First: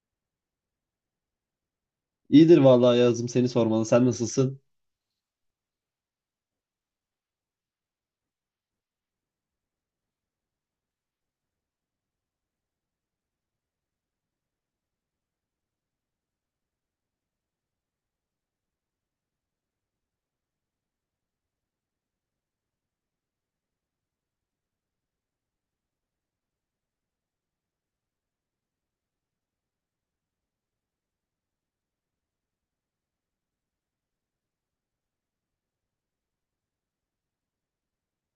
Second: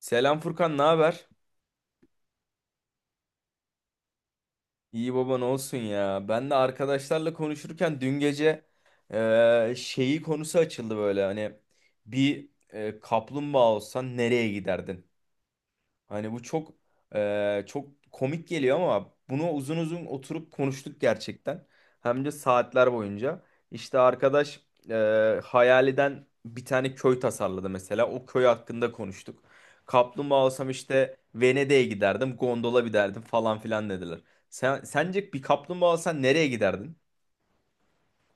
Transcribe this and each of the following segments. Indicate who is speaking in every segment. Speaker 1: Selam Furkan, ne haber?
Speaker 2: İyidir vallahi yazdım seni sormalı. Sen nasılsın?
Speaker 1: İyi baban olsun ya. Ben de arkadaşlarla konuşurken dün gece şeyi konusu açıldı böyle. Hani bir kaplumbağa olsan nereye giderdin? Hani bu çok çok komik geliyor ama bunu uzun uzun oturup konuştuk gerçekten. Hem de saatler boyunca. İşte arkadaş hayaliden bir tane köy tasarladı mesela. O köy hakkında konuştuk. Kaplumbağa olsam işte Venedik'e giderdim, gondola binerdim falan filan dediler. Sence bir kaplumbağa olsan nereye giderdin?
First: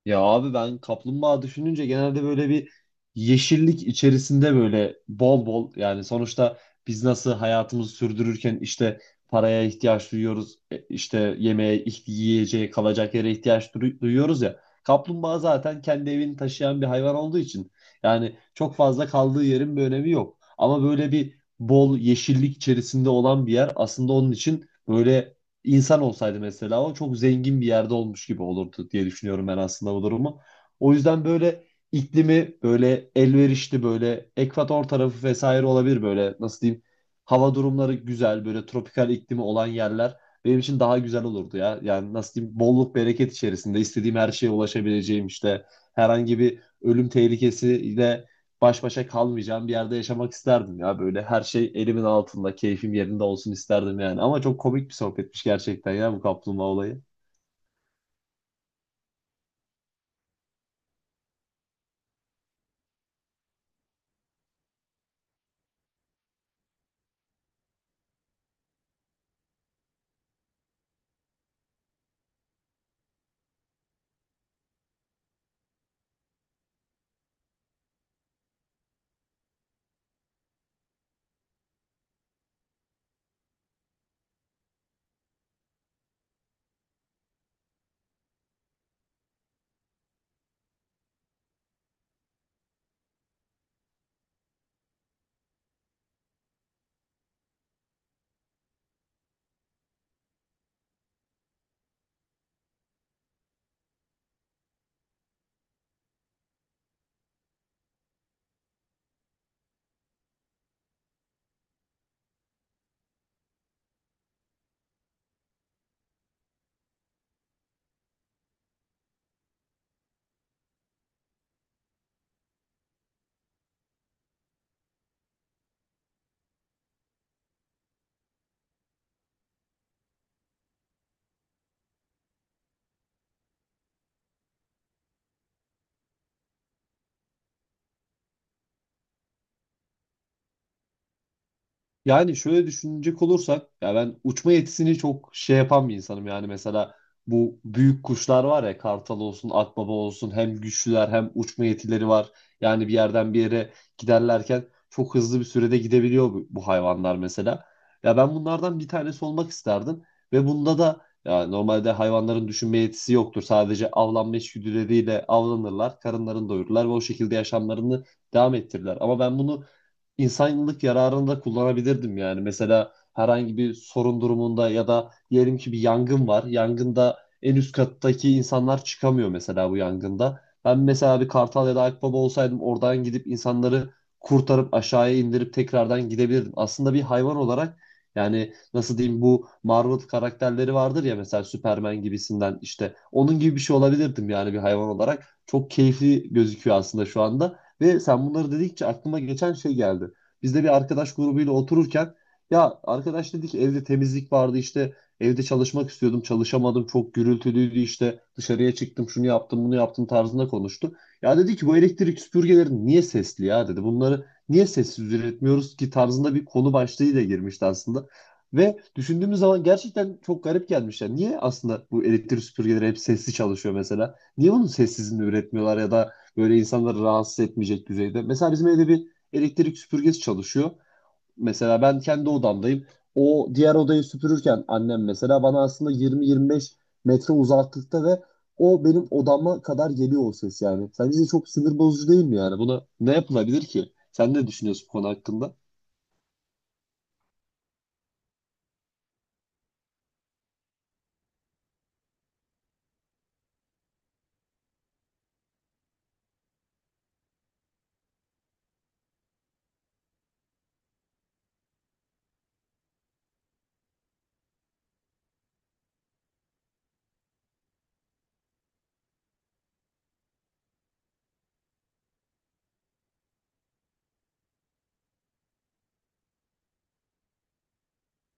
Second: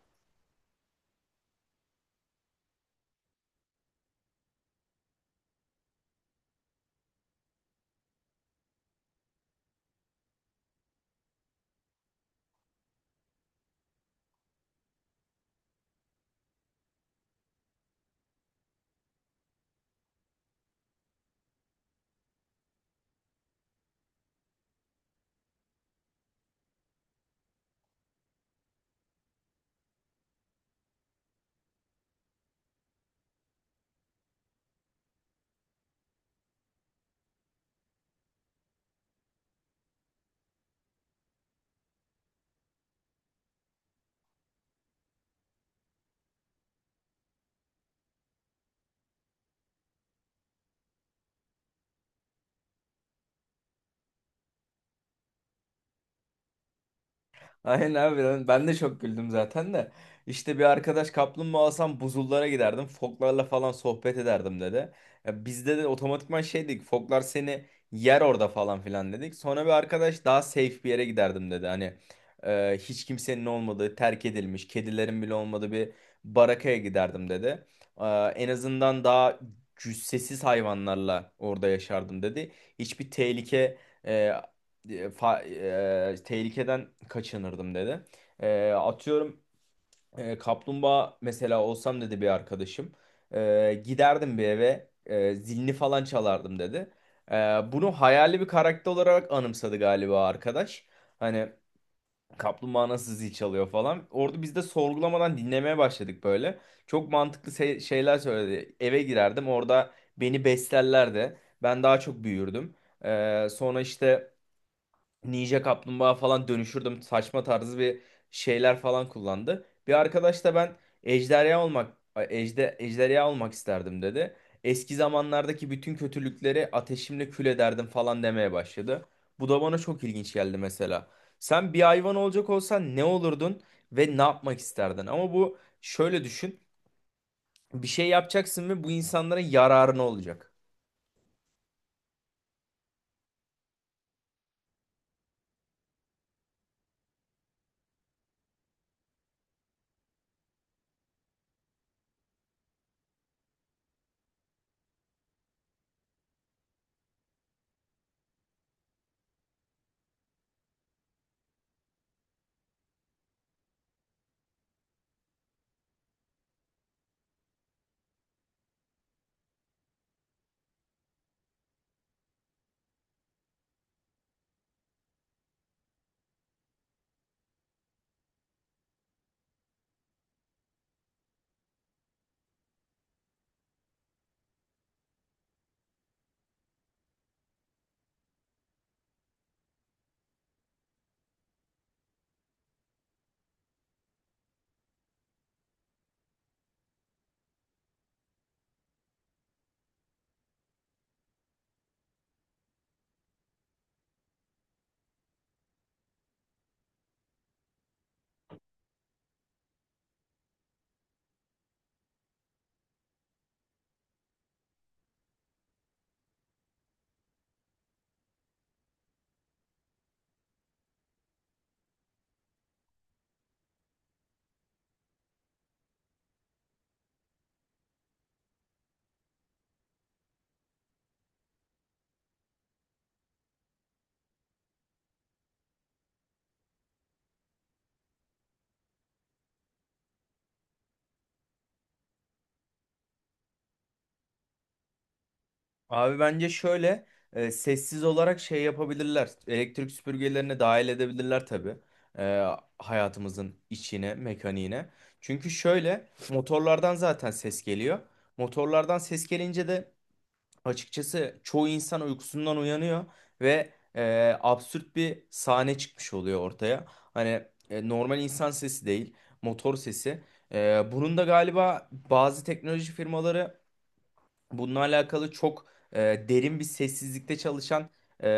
Speaker 2: Ya abi ben kaplumbağa düşününce genelde böyle bir yeşillik içerisinde böyle bol bol, yani sonuçta biz nasıl hayatımızı sürdürürken işte paraya ihtiyaç duyuyoruz, işte yemeğe, yiyeceğe, kalacak yere ihtiyaç duyuyoruz ya. Kaplumbağa zaten kendi evini taşıyan bir hayvan olduğu için yani çok fazla kaldığı yerin bir önemi yok. Ama böyle bir bol yeşillik içerisinde olan bir yer aslında onun için böyle, insan olsaydı mesela o çok zengin bir yerde olmuş gibi olurdu diye düşünüyorum ben aslında bu durumu. O yüzden böyle iklimi böyle elverişli, böyle ekvator tarafı vesaire olabilir, böyle nasıl diyeyim, hava durumları güzel, böyle tropikal iklimi olan yerler benim için daha güzel olurdu ya. Yani nasıl diyeyim, bolluk bereket içerisinde, istediğim her şeye ulaşabileceğim, işte herhangi bir ölüm tehlikesiyle baş başa kalmayacağım bir yerde yaşamak isterdim ya. Böyle her şey elimin altında, keyfim yerinde olsun isterdim yani. Ama çok komik bir sohbetmiş gerçekten ya, bu kaplumbağa olayı.
Speaker 1: Aynen abi ben de çok güldüm zaten de. İşte bir arkadaş kaplumbağa alsam buzullara giderdim. Foklarla falan sohbet ederdim dedi. Ya bizde de otomatikman şey dedik. Foklar seni yer orada falan filan dedik. Sonra bir arkadaş daha safe bir yere giderdim dedi. Hani hiç kimsenin olmadığı, terk edilmiş, kedilerin bile olmadığı bir barakaya giderdim dedi. E, en azından daha cüssesiz hayvanlarla orada yaşardım dedi. Hiçbir e, e, fa- tehlikeden kaçınırdım dedi. Atıyorum, kaplumbağa mesela olsam dedi bir arkadaşım. Giderdim bir eve, zilini falan çalardım dedi. E, bunu hayali bir karakter olarak anımsadı galiba arkadaş. Hani kaplumbağa nasıl zil çalıyor falan. Orada biz de sorgulamadan dinlemeye başladık böyle. Çok mantıklı şeyler söyledi. Eve girerdim, orada beni beslerlerdi. Ben daha çok büyürdüm. Sonra işte... Ninja Kaplumbağa falan dönüşürdüm. Saçma tarzı bir şeyler falan kullandı. Bir arkadaş da ben ejderha olmak ejderha olmak isterdim dedi. Eski zamanlardaki bütün kötülükleri ateşimle kül ederdim falan demeye başladı. Bu da bana çok ilginç geldi mesela. Sen bir hayvan olacak olsan ne olurdun ve ne yapmak isterdin? Ama bu şöyle düşün. Bir şey yapacaksın ve bu insanlara yararına olacak.
Speaker 2: Yani şöyle düşünecek olursak ya, ben uçma yetisini çok şey yapan bir insanım. Yani mesela bu büyük kuşlar var ya, kartal olsun, akbaba olsun, hem güçlüler hem uçma yetileri var. Yani bir yerden bir yere giderlerken çok hızlı bir sürede gidebiliyor bu hayvanlar mesela. Ya ben bunlardan bir tanesi olmak isterdim. Ve bunda da ya, normalde hayvanların düşünme yetisi yoktur. Sadece avlanma içgüdüleriyle avlanırlar, karınlarını doyururlar ve o şekilde yaşamlarını devam ettirirler. Ama ben bunu insanlık yararında kullanabilirdim yani. Mesela herhangi bir sorun durumunda ya da diyelim ki bir yangın var. Yangında en üst kattaki insanlar çıkamıyor mesela bu yangında. Ben mesela bir kartal ya da akbaba olsaydım, oradan gidip insanları kurtarıp aşağıya indirip tekrardan gidebilirdim. Aslında bir hayvan olarak, yani nasıl diyeyim, bu Marvel karakterleri vardır ya, mesela Superman gibisinden, işte onun gibi bir şey olabilirdim yani bir hayvan olarak. Çok keyifli gözüküyor aslında şu anda. Ve sen bunları dedikçe aklıma geçen şey geldi. Biz de bir arkadaş grubuyla otururken, ya arkadaş dedi ki, evde temizlik vardı, işte evde çalışmak istiyordum, çalışamadım, çok gürültülüydü, işte dışarıya çıktım, şunu yaptım bunu yaptım tarzında konuştu. Ya dedi ki, bu elektrik süpürgeleri niye sesli ya, dedi, bunları niye sessiz üretmiyoruz ki tarzında bir konu başlığıyla girmişti aslında. Ve düşündüğümüz zaman gerçekten çok garip gelmiş. Yani niye aslında bu elektrik süpürgeleri hep sesli çalışıyor mesela? Niye bunun sessizini üretmiyorlar ya da böyle insanları rahatsız etmeyecek düzeyde? Mesela bizim evde bir elektrik süpürgesi çalışıyor. Mesela ben kendi odamdayım. O diğer odayı süpürürken annem, mesela bana aslında 20-25 metre uzaklıkta ve o benim odama kadar geliyor o ses yani. Sence de çok sinir bozucu değil mi yani? Buna ne yapılabilir ki? Sen ne düşünüyorsun bu konu hakkında?
Speaker 1: Abi bence şöyle sessiz olarak şey yapabilirler. Elektrik süpürgelerini dahil edebilirler tabii. E, hayatımızın içine, mekaniğine. Çünkü şöyle motorlardan zaten ses geliyor. Motorlardan ses gelince de açıkçası çoğu insan uykusundan uyanıyor ve absürt bir sahne çıkmış oluyor ortaya. Hani normal insan sesi değil, motor sesi. Bunun da galiba bazı teknoloji firmaları bununla alakalı çok e, derin bir sessizlikte çalışan e,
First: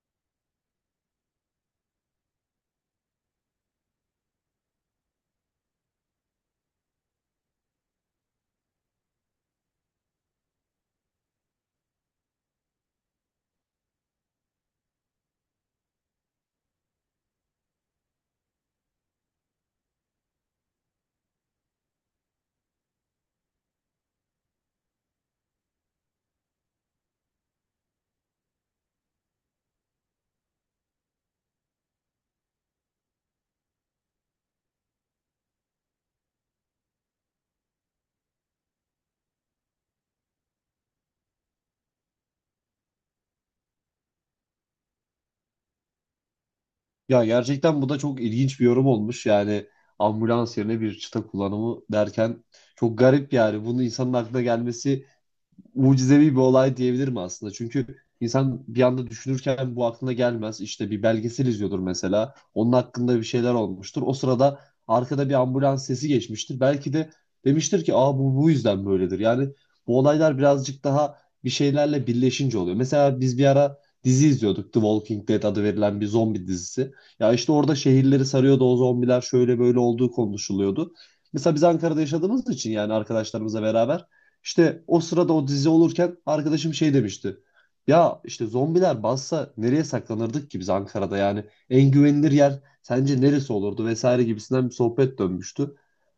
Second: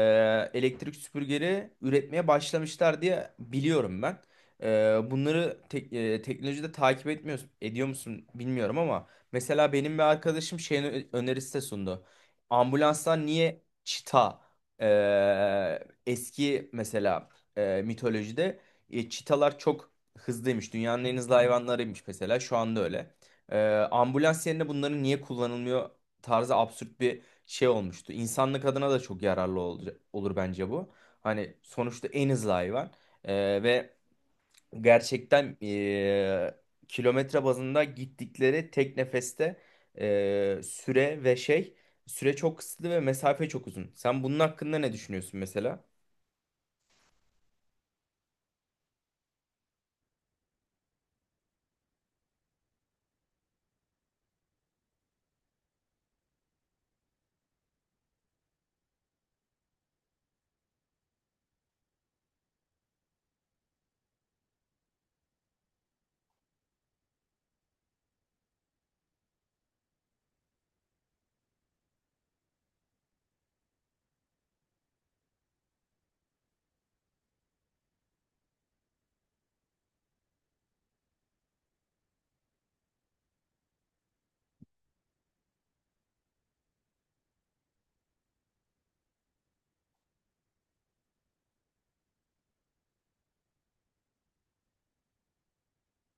Speaker 1: elektrik süpürgeleri üretmeye başlamışlar diye biliyorum ben. Bunları teknolojide takip etmiyor, ediyor musun bilmiyorum ama mesela benim bir arkadaşım şeyin önerisi de sundu. Ambulanslar niye çita... e, eski mesela, mitolojide çitalar çok hızlıymış. Dünyanın en hızlı hayvanlarıymış, mesela şu anda öyle. E, ambulans yerine bunların niye kullanılmıyor tarzı absürt bir şey olmuştu. İnsanlık adına da çok yararlı olur bence bu. Hani sonuçta en hızlı hayvan. Ee, Ve gerçekten kilometre bazında gittikleri tek nefeste süre ve şey, süre çok kısıtlı ve mesafe çok uzun. Sen bunun hakkında ne düşünüyorsun mesela?
Speaker 2: Ya gerçekten bu da çok ilginç bir yorum olmuş. Yani ambulans yerine bir çıta kullanımı derken, çok garip yani. Bunun insanın aklına gelmesi mucizevi bir olay diyebilirim aslında. Çünkü insan bir anda düşünürken bu aklına gelmez. İşte bir belgesel izliyordur mesela. Onun hakkında bir şeyler olmuştur. O sırada arkada bir ambulans sesi geçmiştir. Belki de demiştir ki, aa bu yüzden böyledir. Yani bu olaylar birazcık daha bir şeylerle birleşince oluyor. Mesela biz bir ara dizi izliyorduk. The Walking Dead adı verilen bir zombi dizisi. Ya işte orada şehirleri sarıyordu o zombiler, şöyle böyle olduğu konuşuluyordu. Mesela biz Ankara'da yaşadığımız için, yani arkadaşlarımızla beraber işte, o sırada o dizi olurken arkadaşım şey demişti. Ya işte zombiler bassa nereye saklanırdık ki biz Ankara'da, yani en güvenilir yer sence neresi olurdu vesaire gibisinden bir sohbet dönmüştü.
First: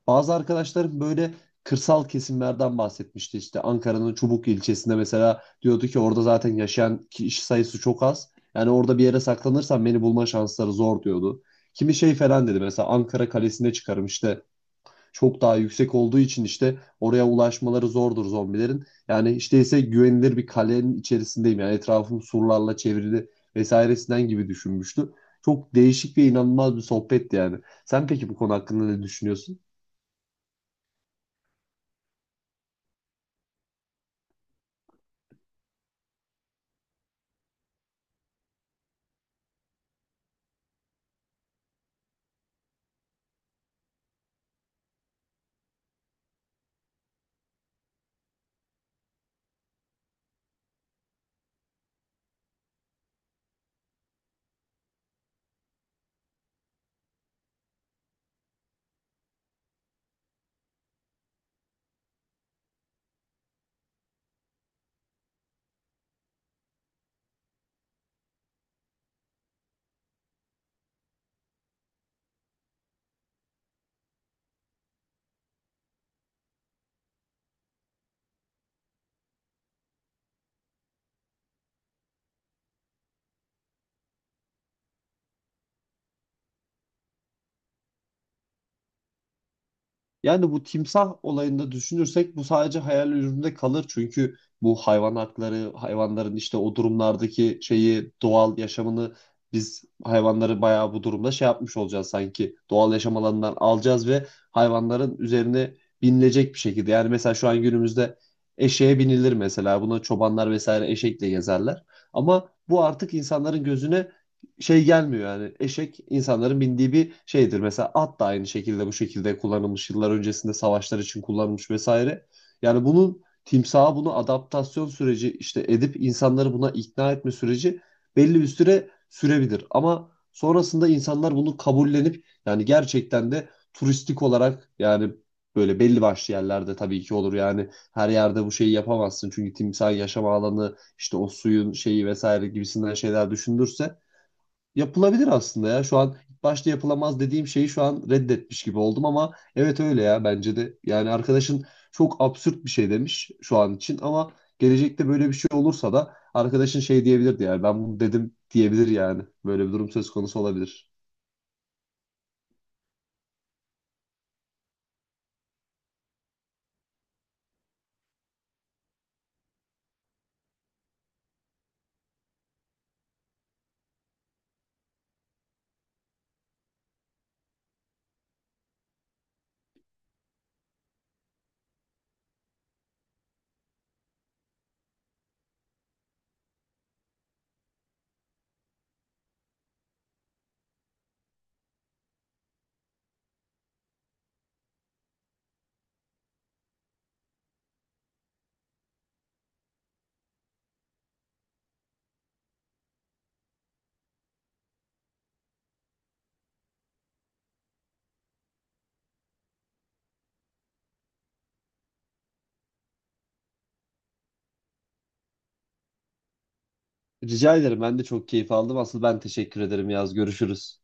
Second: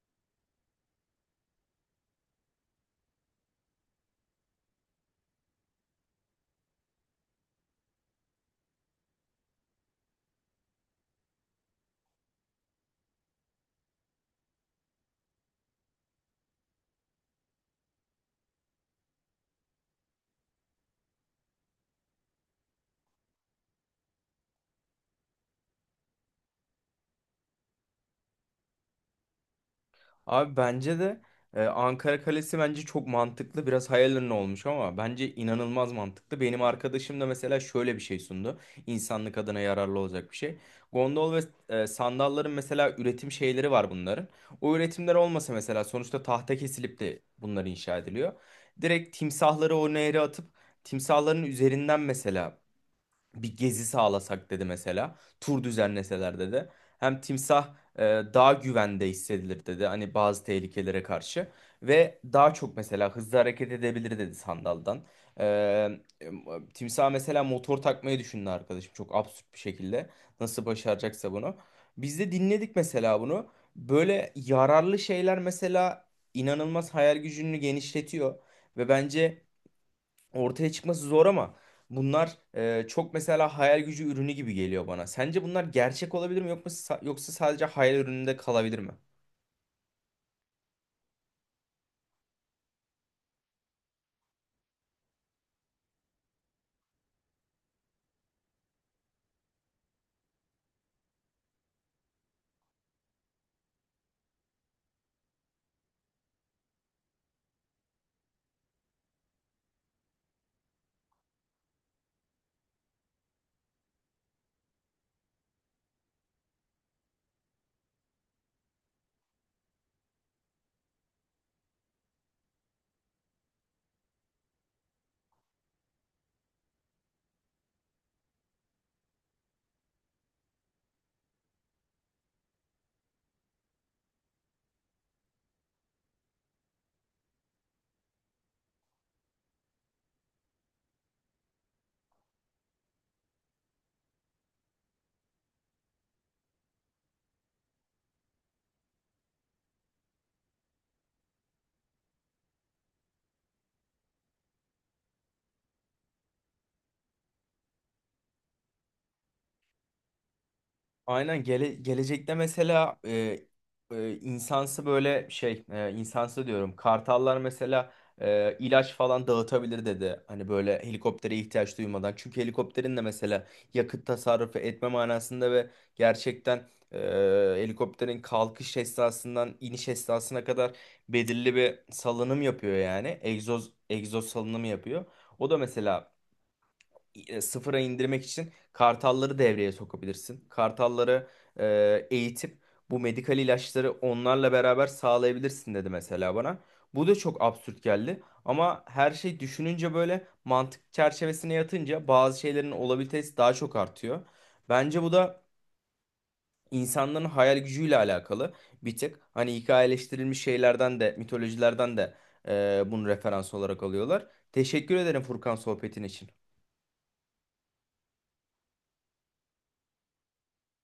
Speaker 2: Bazı arkadaşlarım böyle kırsal kesimlerden bahsetmişti. İşte Ankara'nın Çubuk ilçesinde mesela, diyordu ki orada zaten yaşayan kişi sayısı çok az. Yani orada bir yere saklanırsam beni bulma şansları zor, diyordu. Kimi şey falan dedi, mesela Ankara Kalesi'ne çıkarım işte, çok daha yüksek olduğu için işte oraya ulaşmaları zordur zombilerin. Yani işte ise güvenilir bir kalenin içerisindeyim. Yani etrafım surlarla çevrili vesairesinden gibi düşünmüştü. Çok değişik ve inanılmaz bir sohbetti yani. Sen peki bu konu hakkında ne düşünüyorsun?
Speaker 1: Abi bence de Ankara Kalesi bence çok mantıklı. Biraz hayal ürünü olmuş ama bence inanılmaz mantıklı. Benim arkadaşım da mesela şöyle bir şey sundu. İnsanlık adına yararlı olacak bir şey. Gondol ve sandalların mesela üretim şeyleri var bunların. O üretimler olmasa, mesela sonuçta tahta kesilip de bunlar inşa ediliyor. Direkt timsahları o nehre atıp timsahların üzerinden mesela bir gezi sağlasak dedi mesela. Tur düzenleseler dedi. Hem timsah daha güvende hissedilir dedi, hani bazı tehlikelere karşı. Ve daha çok mesela hızlı hareket edebilir dedi sandaldan. E, e, timsah mesela motor takmayı düşündü arkadaşım, çok absürt bir şekilde. Nasıl başaracaksa bunu. Biz de dinledik mesela bunu. Böyle yararlı şeyler mesela inanılmaz hayal gücünü genişletiyor. Ve bence ortaya çıkması zor ama bunlar çok mesela hayal gücü ürünü gibi geliyor bana. Sence bunlar gerçek olabilir mi, yoksa sadece hayal ürününde kalabilir mi?
Speaker 2: Yani bu timsah olayında düşünürsek bu sadece hayal ürününde kalır. Çünkü bu hayvan hakları, hayvanların işte o durumlardaki şeyi, doğal yaşamını, biz hayvanları bayağı bu durumda şey yapmış olacağız sanki. Doğal yaşam alanından alacağız ve hayvanların üzerine binilecek bir şekilde. Yani mesela şu an günümüzde eşeğe binilir mesela. Buna çobanlar vesaire eşekle gezerler. Ama bu artık insanların gözüne şey gelmiyor yani. Eşek insanların bindiği bir şeydir. Mesela at da aynı şekilde bu şekilde kullanılmış. Yıllar öncesinde savaşlar için kullanılmış vesaire. Yani bunun timsaha bunu adaptasyon süreci işte, edip insanları buna ikna etme süreci belli bir süre sürebilir. Ama sonrasında insanlar bunu kabullenip, yani gerçekten de turistik olarak, yani böyle belli başlı yerlerde tabii ki olur yani, her yerde bu şeyi yapamazsın çünkü timsah yaşam alanı işte o suyun şeyi vesaire gibisinden şeyler düşündürse. Yapılabilir aslında ya. Şu an ilk başta yapılamaz dediğim şeyi şu an reddetmiş gibi oldum, ama evet öyle ya, bence de. Yani arkadaşın çok absürt bir şey demiş şu an için, ama gelecekte böyle bir şey olursa da arkadaşın şey diyebilirdi yani, ben bunu dedim diyebilir yani. Böyle bir durum söz konusu olabilir.
Speaker 1: Aynen, gelecekte mesela insansı böyle şey, insansı diyorum, kartallar mesela ilaç falan dağıtabilir dedi. Hani böyle helikoptere ihtiyaç duymadan. Çünkü helikopterin de mesela yakıt tasarrufu etme manasında ve gerçekten helikopterin kalkış esnasından iniş esnasına kadar belirli bir salınım yapıyor yani. Egzoz salınımı yapıyor. O da mesela sıfıra indirmek için kartalları devreye sokabilirsin. Kartalları eğitip bu medikal ilaçları onlarla beraber sağlayabilirsin dedi mesela bana. Bu da çok absürt geldi ama her şey düşününce, böyle mantık çerçevesine yatınca bazı şeylerin olabilitesi daha çok artıyor. Bence bu da insanların hayal gücüyle alakalı bir tık. Hani hikayeleştirilmiş şeylerden de, mitolojilerden de bunu referans olarak alıyorlar. Teşekkür ederim Furkan, sohbetin için.
Speaker 2: Rica ederim, ben de çok keyif aldım. Asıl ben teşekkür ederim Yaz. Görüşürüz.